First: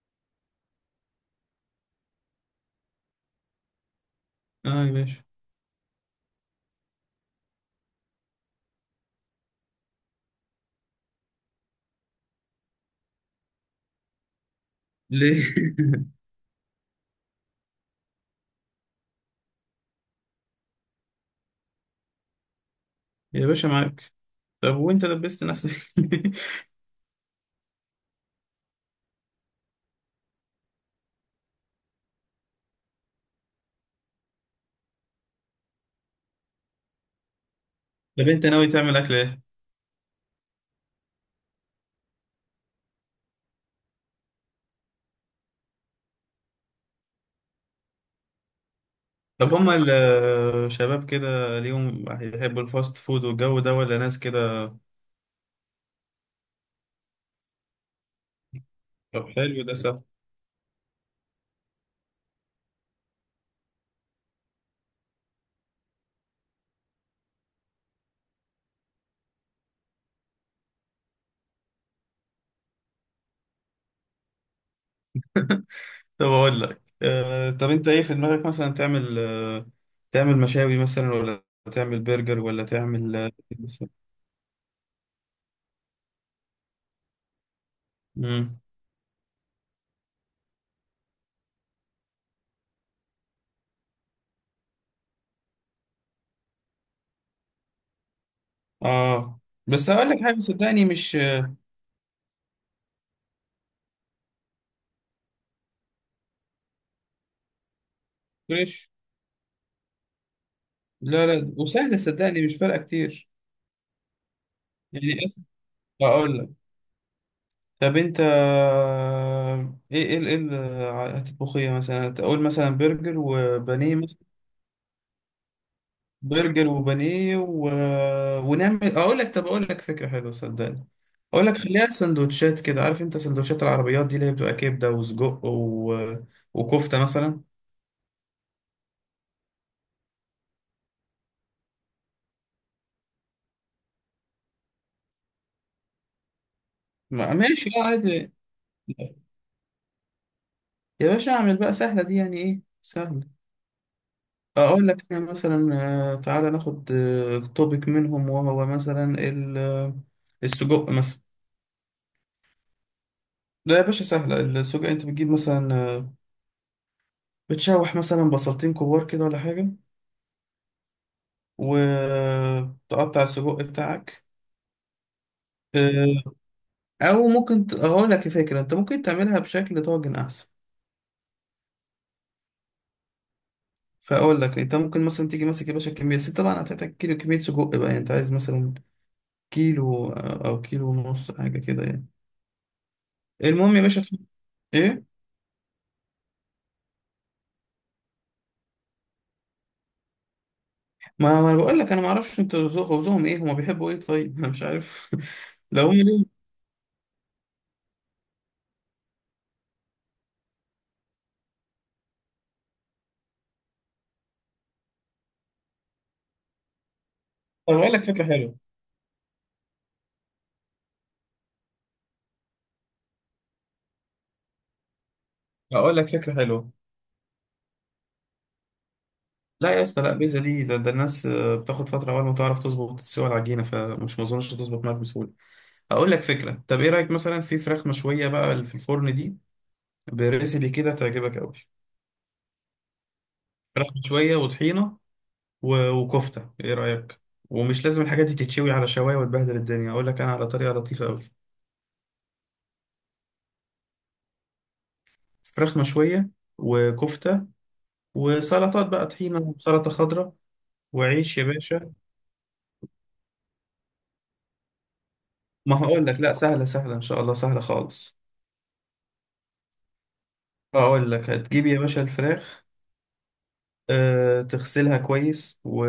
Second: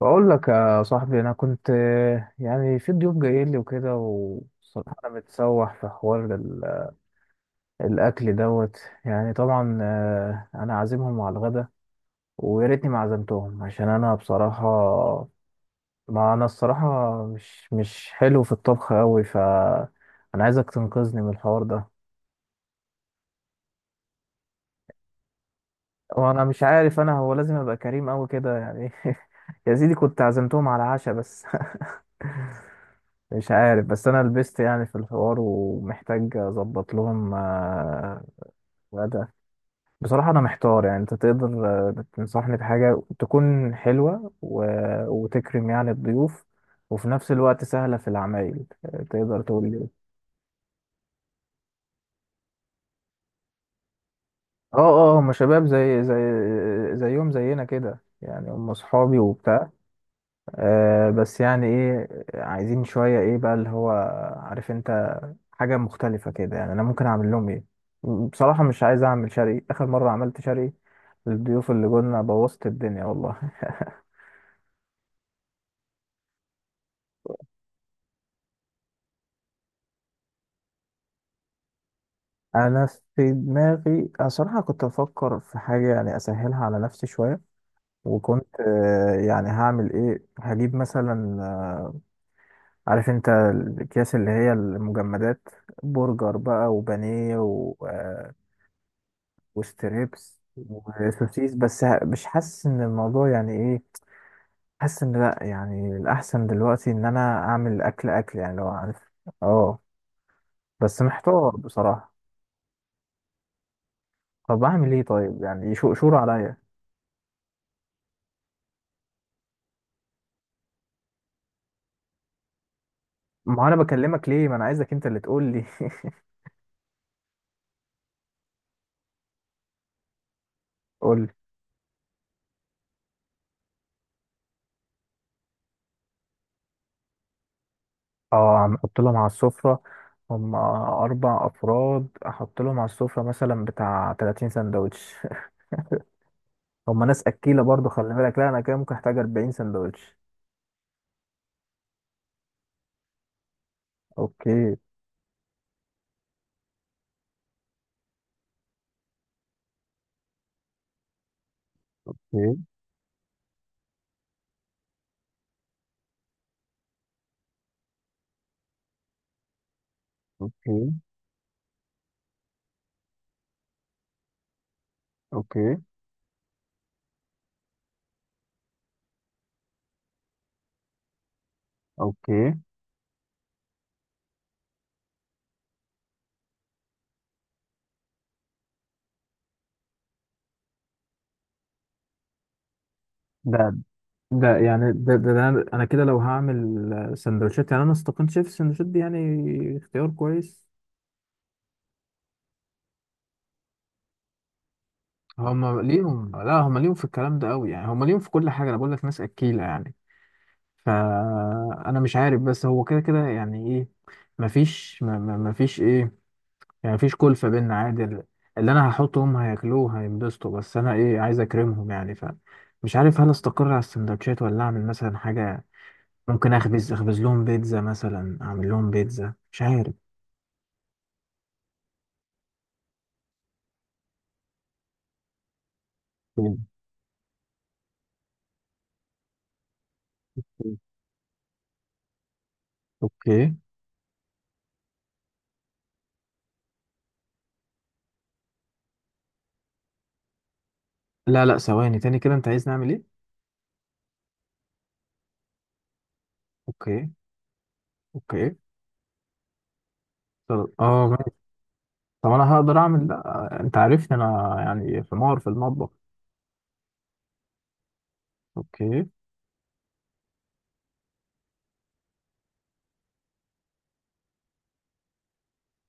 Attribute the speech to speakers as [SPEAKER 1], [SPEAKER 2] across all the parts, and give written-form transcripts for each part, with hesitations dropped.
[SPEAKER 1] بقول لك يا صاحبي، انا كنت يعني في ضيوف جايين لي وكده،
[SPEAKER 2] اه يا
[SPEAKER 1] والصراحه انا
[SPEAKER 2] باشا.
[SPEAKER 1] متسوح في حوار الاكل دوت. يعني طبعا انا عازمهم على الغدا، ويا ريتني ما عزمتهم، عشان انا بصراحه،
[SPEAKER 2] ليه؟
[SPEAKER 1] ما انا الصراحه مش حلو في الطبخ قوي. انا عايزك تنقذني من الحوار ده،
[SPEAKER 2] يا باشا معاك. طب وانت دبست نفسك؟
[SPEAKER 1] وانا مش عارف، انا هو لازم ابقى كريم قوي كده يعني. يا سيدي كنت عزمتهم على عشاء بس، مش عارف، بس انا لبست يعني في الحوار، ومحتاج اظبط لهم
[SPEAKER 2] طب انت ناوي تعمل اكل
[SPEAKER 1] غدا.
[SPEAKER 2] ايه؟
[SPEAKER 1] بصراحة انا محتار، يعني انت تقدر تنصحني بحاجة تكون حلوة وتكرم يعني الضيوف، وفي نفس الوقت سهلة في العمايل؟ تقدر
[SPEAKER 2] طب
[SPEAKER 1] تقول
[SPEAKER 2] هما
[SPEAKER 1] لي إيه؟
[SPEAKER 2] الشباب كده ليهم هيحبوا الفاست فود والجو ده ولا ناس كده؟
[SPEAKER 1] اه. اه، هم شباب زي زيهم زينا كده يعني، هم صحابي
[SPEAKER 2] طب حلو
[SPEAKER 1] وبتاع.
[SPEAKER 2] ده صح.
[SPEAKER 1] آه بس يعني ايه، عايزين شوية ايه بقى اللي هو، عارف انت، حاجة مختلفة كده. يعني أنا ممكن أعمل لهم إيه؟ بصراحة مش عايز أعمل شري، آخر مرة عملت شري للضيوف اللي جولنا بوظت الدنيا والله.
[SPEAKER 2] طب اقول لك. طب انت ايه في دماغك مثلا تعمل تعمل مشاوي مثلا، ولا تعمل برجر، ولا
[SPEAKER 1] أنا
[SPEAKER 2] تعمل
[SPEAKER 1] في دماغي، أنا صراحة كنت بفكر في حاجة يعني أسهلها على نفسي شوية. وكنت
[SPEAKER 2] مم.
[SPEAKER 1] يعني هعمل إيه، هجيب مثلا عارف أنت الأكياس اللي هي المجمدات، برجر بقى وبانيه و... آه،
[SPEAKER 2] اه بس هقول لك
[SPEAKER 1] وستريبس
[SPEAKER 2] حاجه صدقني، مش
[SPEAKER 1] وسوسيس. بس مش حاسس إن الموضوع يعني إيه. حاسس ان لا، يعني الاحسن دلوقتي ان انا اعمل اكل اكل يعني، لو
[SPEAKER 2] فريش.
[SPEAKER 1] عارف. اه، بس
[SPEAKER 2] لا لا
[SPEAKER 1] محتار
[SPEAKER 2] وسهله
[SPEAKER 1] بصراحه.
[SPEAKER 2] صدقني، مش فارقه كتير.
[SPEAKER 1] طب اعمل ايه
[SPEAKER 2] يعني
[SPEAKER 1] طيب؟ يعني شور
[SPEAKER 2] هقول لك.
[SPEAKER 1] عليا.
[SPEAKER 2] طب انت ايه اللي هتطبخ، ايه مثلا، تقول مثلا برجر
[SPEAKER 1] ما انا
[SPEAKER 2] وبانيه
[SPEAKER 1] بكلمك
[SPEAKER 2] مثلا؟
[SPEAKER 1] ليه، ما انا عايزك انت اللي تقول لي.
[SPEAKER 2] برجر وبانيه و... ونعمل، اقول لك، طب اقول لك فكره حلوه صدقني.
[SPEAKER 1] قول لي.
[SPEAKER 2] اقول لك خليها سندوتشات كده، عارف انت سندوتشات العربيات دي اللي هي بتبقى كبده وسجق و... وكفته مثلا.
[SPEAKER 1] اه عم احط لهم على السفره، هم اربع افراد، احط لهم على السفره مثلا بتاع 30 سندوتش. هم ناس اكيله
[SPEAKER 2] ماشي، اه
[SPEAKER 1] برضو خلي
[SPEAKER 2] عادي.
[SPEAKER 1] بالك، لا انا كده ممكن احتاج 40 سندوتش.
[SPEAKER 2] يا باشا اعمل بقى سهله دي، يعني ايه سهله.
[SPEAKER 1] اوكي.
[SPEAKER 2] اقول لك انا مثلا تعالى ناخد توبيك منهم، وهو مثلا ال- السجق مثلا.
[SPEAKER 1] اوكي.
[SPEAKER 2] لا يا باشا سهلة السجق، انت بتجيب مثلا بتشوح مثلا بصلتين كبار كده ولا حاجة،
[SPEAKER 1] اوكي.
[SPEAKER 2] وتقطع السجق بتاعك.
[SPEAKER 1] اوكي.
[SPEAKER 2] آه، او ممكن اقول لك فكرة، انت ممكن تعملها بشكل طاجن احسن.
[SPEAKER 1] اوكي.
[SPEAKER 2] فاقول لك انت ممكن مثلا تيجي ماسك يا باشا كمية، بس طبعا هتحتاج كيلو كمية سجق بقى، يعني انت عايز مثلا كيلو او كيلو ونص حاجة كده يعني.
[SPEAKER 1] ده
[SPEAKER 2] المهم يا باشا
[SPEAKER 1] ده يعني
[SPEAKER 2] ايه.
[SPEAKER 1] ده, ده, ده انا أنا كده لو هعمل سندوتشات يعني، انا استقلت شايف السندوتشات دي يعني اختيار كويس.
[SPEAKER 2] ما انا بقول لك، انا ما اعرفش انت ذوقهم ايه، هما بيحبوا ايه طيب انا مش عارف.
[SPEAKER 1] هما
[SPEAKER 2] لو هم ليهم،
[SPEAKER 1] ليهم، لا هما ليهم في الكلام ده قوي يعني، هما ليهم في كل حاجه، انا بقول لك ناس اكيله يعني. فانا مش عارف، بس هو كده كده يعني ايه، مفيش مفيش ايه، يعني مفيش كلفه
[SPEAKER 2] طب
[SPEAKER 1] بينا
[SPEAKER 2] اقول
[SPEAKER 1] عادي.
[SPEAKER 2] لك فكرة حلوة.
[SPEAKER 1] اللي انا هحطه هم هياكلوه هينبسطوا، بس انا ايه، عايز اكرمهم يعني، فمش عارف هل استقر على السندوتشات ولا اعمل مثلا حاجه؟
[SPEAKER 2] هقول لك فكرة
[SPEAKER 1] ممكن
[SPEAKER 2] حلوة.
[SPEAKER 1] اخبز لهم بيتزا مثلا، اعمل لهم بيتزا، مش
[SPEAKER 2] لا يا
[SPEAKER 1] عارف.
[SPEAKER 2] اسطى، لا بيتزا دي ده الناس بتاخد فتره اول ما تعرف تظبط تسوي العجينه، فمش، ما اظنش تظبط معاك بسهوله. اقول لك فكره،
[SPEAKER 1] مم.
[SPEAKER 2] طب ايه رايك مثلا في فراخ مشويه بقى اللي في الفرن دي؟ بريسيبي كده تعجبك قوي.
[SPEAKER 1] اوكي.
[SPEAKER 2] فراخ مشويه وطحينه وكفته، ايه رايك؟ ومش لازم الحاجات دي تتشوي على شوايه وتبهدل الدنيا، اقول لك انا على طريقه لطيفه قوي.
[SPEAKER 1] لا لا، ثواني تاني كده، انت عايز نعمل ايه؟
[SPEAKER 2] فراخ مشويه
[SPEAKER 1] اوكي.
[SPEAKER 2] وكفته
[SPEAKER 1] اوكي.
[SPEAKER 2] وسلطات بقى، طحينه وسلطه خضراء
[SPEAKER 1] طب اه ماشي.
[SPEAKER 2] وعيش يا باشا.
[SPEAKER 1] طب انا هقدر اعمل ده؟ انت عارفني انا يعني في مار في
[SPEAKER 2] ما
[SPEAKER 1] المطبخ.
[SPEAKER 2] هقول لك، لا سهله سهله ان شاء الله، سهله خالص.
[SPEAKER 1] اوكي.
[SPEAKER 2] اقول لك هتجيب يا باشا الفراخ تغسلها كويس و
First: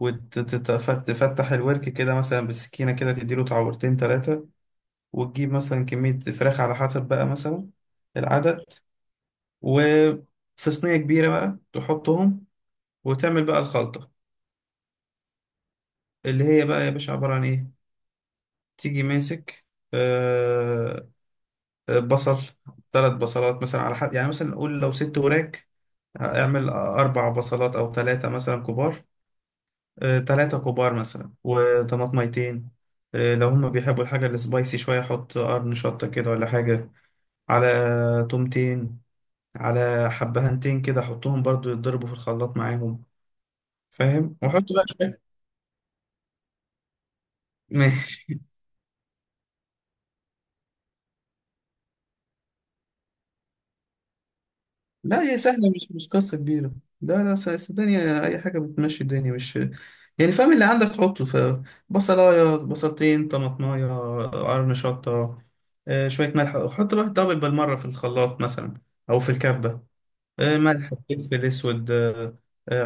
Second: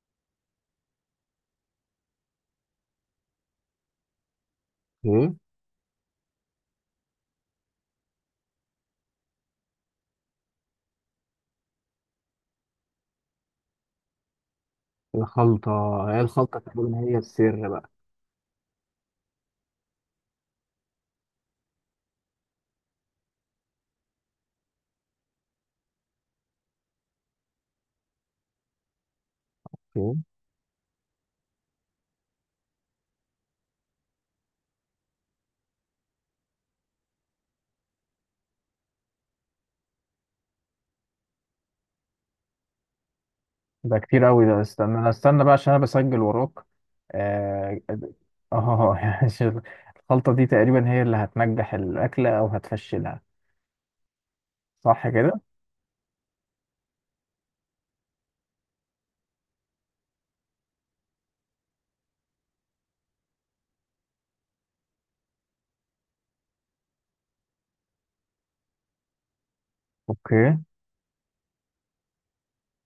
[SPEAKER 2] وتفتح الورك كده مثلا بالسكينة كده، تديله تعورتين تلاتة.
[SPEAKER 1] اوكي.
[SPEAKER 2] وتجيب مثلا كمية فراخ على حسب بقى مثلا العدد، وفي صينية كبيرة بقى تحطهم، وتعمل بقى الخلطة.
[SPEAKER 1] الخلطة، هي
[SPEAKER 2] اللي
[SPEAKER 1] الخلطة
[SPEAKER 2] هي بقى
[SPEAKER 1] تقول
[SPEAKER 2] يا
[SPEAKER 1] ان
[SPEAKER 2] باشا
[SPEAKER 1] هي
[SPEAKER 2] عبارة عن
[SPEAKER 1] السر
[SPEAKER 2] إيه:
[SPEAKER 1] بقى.
[SPEAKER 2] تيجي ماسك آه، بصل. 3 بصلات مثلا على حد، يعني مثلا نقول لو 6 وراك، اعمل 4 بصلات أو تلاتة مثلا كبار.
[SPEAKER 1] اوكي.
[SPEAKER 2] تلاتة كبار مثلا وطماطميتين. لو هما بيحبوا الحاجة السبايسي شوية، حط قرن شطة كده ولا حاجة، على تومتين، على حبهنتين كده، حطهم برضو يتضربوا في الخلاط معاهم.
[SPEAKER 1] ده كتير
[SPEAKER 2] فاهم.
[SPEAKER 1] قوي ده،
[SPEAKER 2] وحط بقى
[SPEAKER 1] استنى، انا
[SPEAKER 2] شوية
[SPEAKER 1] استنى بقى عشان انا بسجل وراك. اه.
[SPEAKER 2] ماشي.
[SPEAKER 1] اه. يعني شوف، الخلطة دي تقريبا هي اللي هتنجح الاكلة او هتفشلها، صح
[SPEAKER 2] لا هي
[SPEAKER 1] كده؟
[SPEAKER 2] سهلة، مش مش قصة كبيرة. لا لا الدنيا أي حاجة بتمشي، الدنيا مش، يعني فاهم؟ اللي عندك حطه، فبصلاية بصلتين طماطماية قرن شطة شوية ملح، وحط بقى الدبل بالمرة في الخلاط مثلا أو في الكبة.
[SPEAKER 1] اوكي.
[SPEAKER 2] ملح، فلفل اسود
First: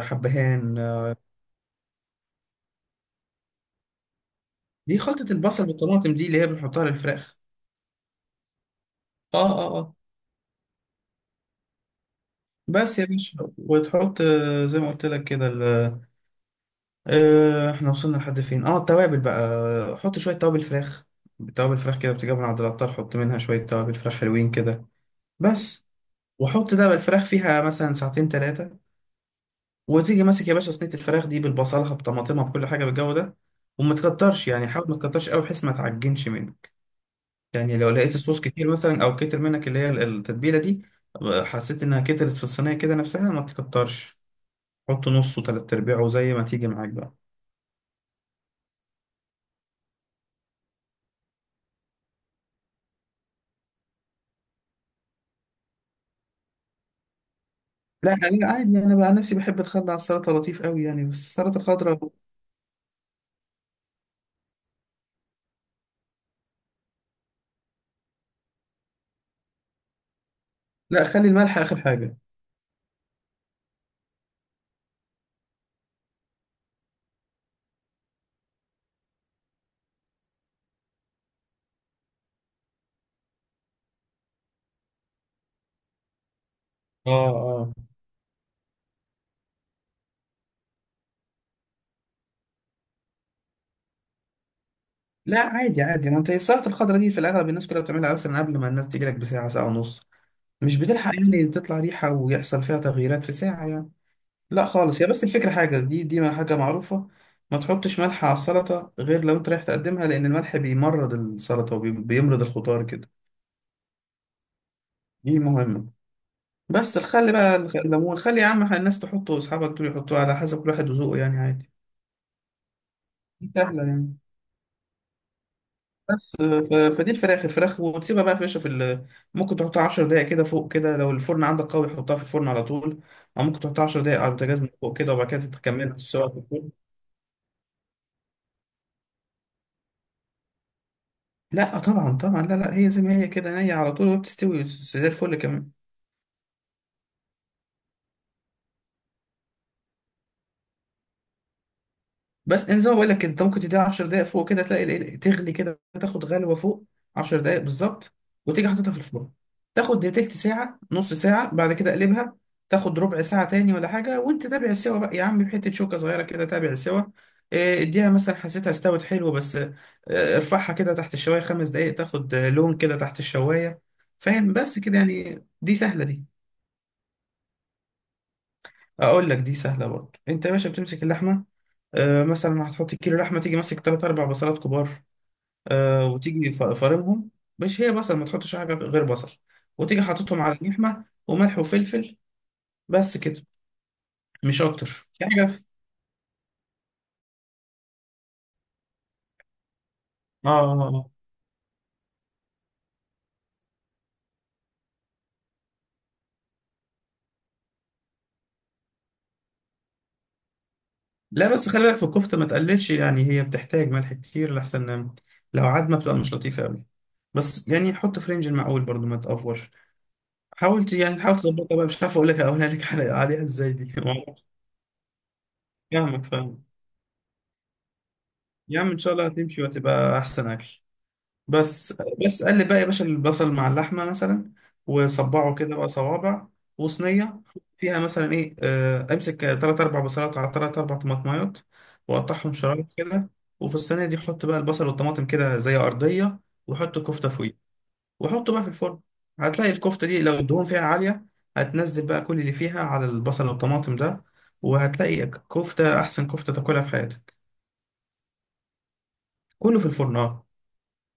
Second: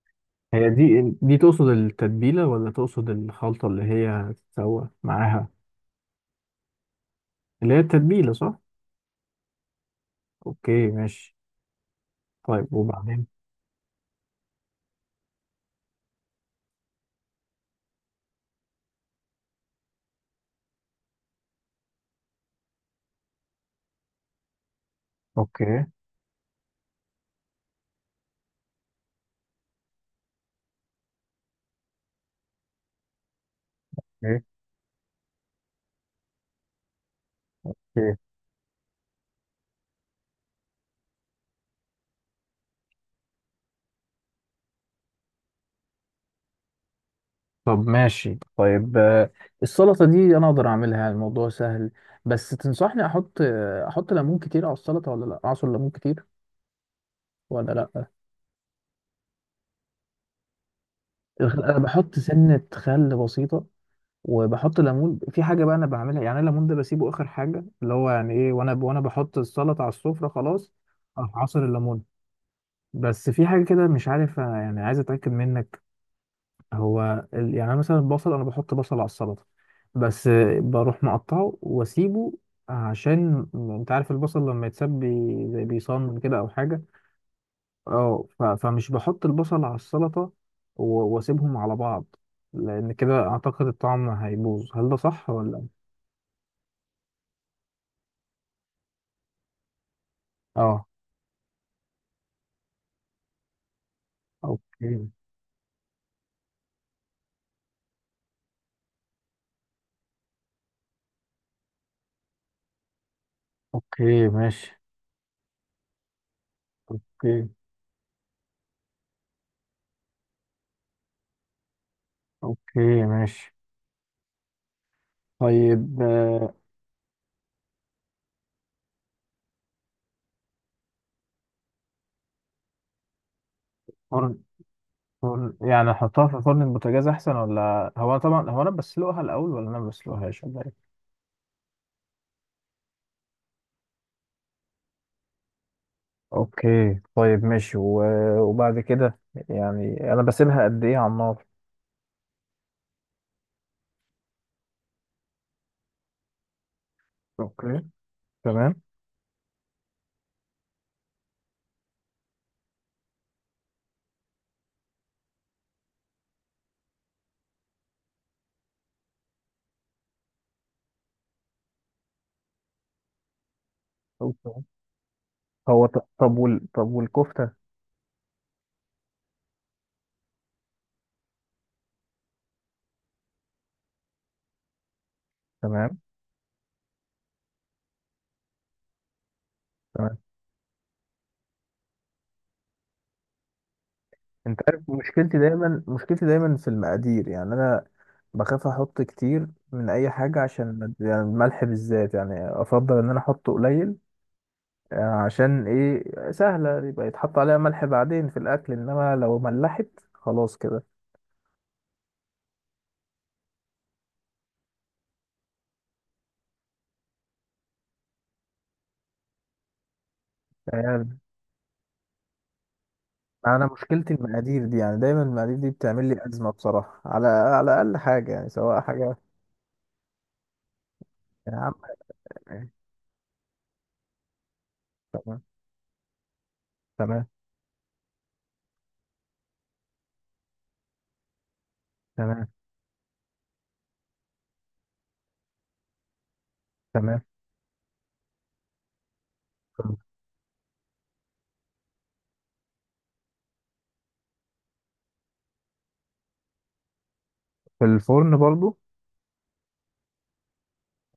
[SPEAKER 1] هي
[SPEAKER 2] حبهان
[SPEAKER 1] دي دي تقصد التتبيلة ولا تقصد الخلطة اللي هي هتتسوى
[SPEAKER 2] دي خلطة
[SPEAKER 1] معاها؟
[SPEAKER 2] البصل بالطماطم، دي اللي هي بنحطها للفراخ.
[SPEAKER 1] اللي هي التتبيلة صح؟
[SPEAKER 2] اه اه اه.
[SPEAKER 1] اوكي ماشي. طيب
[SPEAKER 2] بس يا
[SPEAKER 1] وبعدين؟
[SPEAKER 2] باشا، وتحط زي ما قلت لك كده احنا وصلنا لحد فين، اه التوابل بقى، حط شوية توابل فراخ. توابل فراخ كده بتجيب من عند العطار، حط منها شوية توابل فراخ حلوين كده
[SPEAKER 1] اوكي.
[SPEAKER 2] بس. وحط ده بالفراخ فيها مثلا ساعتين ثلاثة، وتيجي ماسك يا باشا صينية الفراخ دي بالبصلها بطماطمها بكل حاجة بالجو ده. وما
[SPEAKER 1] اوكي.
[SPEAKER 2] تكترش، يعني حاول ما تكترش قوي بحيث ما تعجنش منه. يعني لو لقيت
[SPEAKER 1] اوكي.
[SPEAKER 2] الصوص كتير مثلا، او كتر منك اللي هي التتبيله دي، حسيت انها كترت في الصينيه كده نفسها، ما تكترش. حط نصه تلات ارباعه زي ما تيجي معاك بقى.
[SPEAKER 1] طب ماشي. طيب السلطة دي انا اقدر اعملها يعني الموضوع سهل، بس تنصحني احط احط ليمون كتير على السلطة، ولا لا اعصر ليمون كتير ولا لا؟
[SPEAKER 2] لا لا عادي، انا بقى نفسي بحب الخل على السلطه لطيف قوي يعني، بس السلطه
[SPEAKER 1] انا
[SPEAKER 2] الخضراء.
[SPEAKER 1] بحط سنة خل بسيطة، وبحط ليمون في حاجه بقى انا بعملها يعني. الليمون ده بسيبه اخر حاجه، اللي هو يعني ايه، وانا بحط السلطه على السفره خلاص
[SPEAKER 2] لا خلي
[SPEAKER 1] أروح
[SPEAKER 2] الملح
[SPEAKER 1] عصر
[SPEAKER 2] اخر
[SPEAKER 1] الليمون.
[SPEAKER 2] حاجه.
[SPEAKER 1] بس في حاجه كده مش عارف، يعني عايز اتاكد منك. هو يعني أنا مثلا البصل، انا بحط بصل على السلطه، بس بروح مقطعه واسيبه، عشان انت عارف البصل لما يتساب زي بيصان كده او حاجه.
[SPEAKER 2] اه اه.
[SPEAKER 1] اه، فمش بحط البصل على السلطه، واسيبهم على بعض، لان كده اعتقد الطعم هيبوظ، هل ده صح
[SPEAKER 2] لا
[SPEAKER 1] ولا؟
[SPEAKER 2] عادي عادي، ما انت السلطه الخضراء دي في الاغلب الناس كلها بتعملها مثلا قبل ما الناس تيجي لك بساعه، ساعه ونص، مش
[SPEAKER 1] اه.
[SPEAKER 2] بتلحق يعني تطلع ريحه ويحصل فيها تغييرات في ساعه يعني. لا خالص، هي
[SPEAKER 1] اوكي.
[SPEAKER 2] بس الفكرة حاجة دي ما حاجة معروفة: ما تحطش ملح على السلطة غير لو انت رايح تقدمها، لأن الملح بيمرض السلطة وبيمرض الخضار كده.
[SPEAKER 1] اوكي ماشي.
[SPEAKER 2] دي مهمة. بس الخل
[SPEAKER 1] اوكي.
[SPEAKER 2] بقى الليمون، خلي يا عم الناس تحطه، أصحابك دول يحطوه على حسب كل واحد وذوقه يعني عادي.
[SPEAKER 1] اوكي
[SPEAKER 2] دي
[SPEAKER 1] ماشي.
[SPEAKER 2] سهلة يعني.
[SPEAKER 1] طيب
[SPEAKER 2] بس فدي الفراخ، الفراخ وتسيبها بقى يا باشا في ال... ممكن تحطها 10 دقايق كده فوق كده، لو الفرن عندك قوي حطها في الفرن على طول، أو ممكن تحطها 10 دقايق على
[SPEAKER 1] فرن،
[SPEAKER 2] البوتاجاز من فوق كده وبعد كده
[SPEAKER 1] فرن يعني
[SPEAKER 2] تكملها
[SPEAKER 1] احطها
[SPEAKER 2] سوا.
[SPEAKER 1] في فرن البوتاجاز احسن، ولا هو، أنا طبعا هو انا بسلقها الاول، ولا انا ما بسلقهاش، ولا ايه؟
[SPEAKER 2] لا طبعا طبعا، لا لا هي زي ما هي كده نية على طول، وبتستوي زي الفل كمان.
[SPEAKER 1] اوكي طيب ماشي. وبعد كده يعني انا بسيبها قد ايه على النار؟
[SPEAKER 2] بس إن زي ما بقول لك، انت ممكن تديها 10 دقايق فوق كده تلاقي تغلي كده، تاخد غلوه فوق، 10 دقايق
[SPEAKER 1] اوكي.
[SPEAKER 2] بالظبط. وتيجي
[SPEAKER 1] تمام.
[SPEAKER 2] حاططها في الفرن، تاخد تلت ساعه نص ساعه، بعد كده اقلبها، تاخد ربع ساعه تاني ولا حاجه، وانت تابع السوا بقى يا عم، بحته شوكه صغيره كده تابع السوا. إيه، اديها مثلا، حسيتها استوت حلو بس ارفعها كده تحت الشوايه 5 دقايق، تاخد لون كده تحت الشوايه. فاهم؟
[SPEAKER 1] اوكي.
[SPEAKER 2] بس كده يعني، دي
[SPEAKER 1] هو
[SPEAKER 2] سهله دي.
[SPEAKER 1] طب طب والكفتة؟
[SPEAKER 2] اقول لك دي سهله برضه، انت يا باشا بتمسك اللحمه مثلا هتحط كيلو لحمه، تيجي ماسك تلات اربع بصلات كبار.
[SPEAKER 1] تمام.
[SPEAKER 2] وتيجي فارمهم، مش هي بصل، ما تحطش حاجه غير بصل. وتيجي حاططهم على اللحمه وملح وفلفل، بس كده،
[SPEAKER 1] انت
[SPEAKER 2] مش اكتر.
[SPEAKER 1] عارف
[SPEAKER 2] في
[SPEAKER 1] مشكلتي
[SPEAKER 2] حاجه في...
[SPEAKER 1] دايما، مشكلتي دايما في المقادير يعني، انا بخاف احط كتير من اي حاجه،
[SPEAKER 2] اه
[SPEAKER 1] عشان يعني الملح بالذات يعني افضل ان انا احطه قليل. عشان ايه، سهله يبقى يتحط عليها ملح بعدين في الاكل، انما لو ملحت خلاص كده.
[SPEAKER 2] لا بس خلي بالك في الكفته ما تقللش، يعني هي بتحتاج ملح كتير، لحسن لو عدمه بتبقى مش لطيفه قوي. بس يعني حط في رينج المعقول برضو ما تقفرش. حاولت
[SPEAKER 1] يعني
[SPEAKER 2] يعني، حاول تظبطها بقى، مش عارف اقول لك اقولها لك عليها
[SPEAKER 1] انا
[SPEAKER 2] ازاي دي ما
[SPEAKER 1] مشكلتي
[SPEAKER 2] أعرفش.
[SPEAKER 1] المقادير دي يعني، دايما المقادير دي بتعمل لي
[SPEAKER 2] فاهمك
[SPEAKER 1] ازمه
[SPEAKER 2] فاهمك.
[SPEAKER 1] بصراحه، على على اقل حاجه يعني،
[SPEAKER 2] يا
[SPEAKER 1] سواء
[SPEAKER 2] عم ان شاء
[SPEAKER 1] حاجه.
[SPEAKER 2] الله هتمشي وهتبقى احسن اكل.
[SPEAKER 1] يا عم
[SPEAKER 2] بس بس قال لي
[SPEAKER 1] يعني.
[SPEAKER 2] بقى يا باشا البصل مع اللحمه مثلا،
[SPEAKER 1] تمام.
[SPEAKER 2] وصبعه كده بقى صوابع
[SPEAKER 1] تمام.
[SPEAKER 2] وصينيه فيها مثلا ايه. امسك تلات اربع بصلات على تلات اربع طماطمايات،
[SPEAKER 1] تمام.
[SPEAKER 2] وقطعهم شرايح كده. وفي الصينيه دي حط بقى البصل والطماطم كده زي ارضيه، وحط
[SPEAKER 1] تمام.
[SPEAKER 2] كفته فوقيه، وحطه بقى في الفرن. هتلاقي الكفته دي لو الدهون فيها عاليه هتنزل بقى كل اللي فيها على البصل والطماطم ده، وهتلاقي كفته احسن كفته تاكلها في حياتك.
[SPEAKER 1] في الفرن برضو؟
[SPEAKER 2] كله في الفرن اه.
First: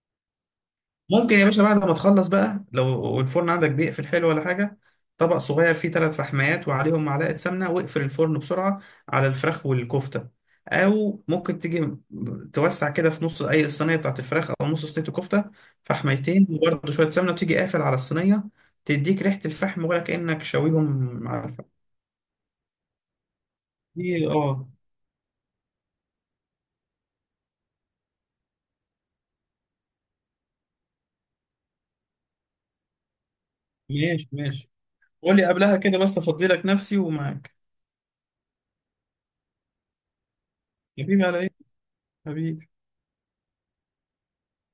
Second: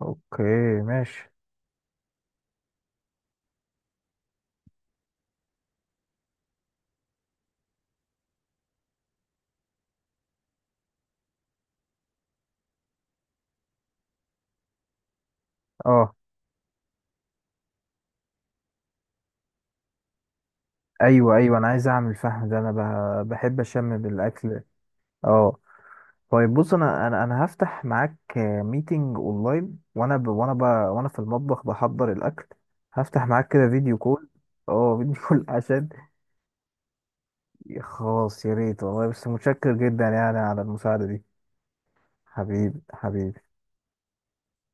[SPEAKER 1] اوكي ماشي.
[SPEAKER 2] ممكن يا باشا بعد ما تخلص بقى، لو الفرن عندك بيقفل حلو ولا حاجة، طبق صغير فيه 3 فحميات وعليهم معلقة سمنة، واقفل الفرن بسرعة على الفراخ والكفتة. أو ممكن تيجي توسع كده في نص أي الصينية بتاعت الفراخ أو نص صينية الكفتة،
[SPEAKER 1] اه.
[SPEAKER 2] فحميتين وبرده شوية سمنة، وتيجي قافل على الصينية. تديك ريحة الفحم، ولا كأنك شاويهم
[SPEAKER 1] ايوه
[SPEAKER 2] على
[SPEAKER 1] ايوه،
[SPEAKER 2] الفحم.
[SPEAKER 1] انا عايز اعمل فحم ده، انا بحب اشم
[SPEAKER 2] دي
[SPEAKER 1] بالاكل.
[SPEAKER 2] اه.
[SPEAKER 1] اه. طيب بص، انا هفتح معاك ميتنج اونلاين، وانا في المطبخ بحضر الاكل. هفتح معاك كده فيديو كول.
[SPEAKER 2] ماشي ماشي.
[SPEAKER 1] اه فيديو كول.
[SPEAKER 2] قولي قبلها
[SPEAKER 1] عشان،
[SPEAKER 2] كده، بس أفضي لك نفسي ومعاك.
[SPEAKER 1] خلاص يا ريت والله، بس متشكر جدا يعني على المساعدة دي.
[SPEAKER 2] حبيبي على إيه؟ حبيبي.
[SPEAKER 1] حبيبي حبيبي.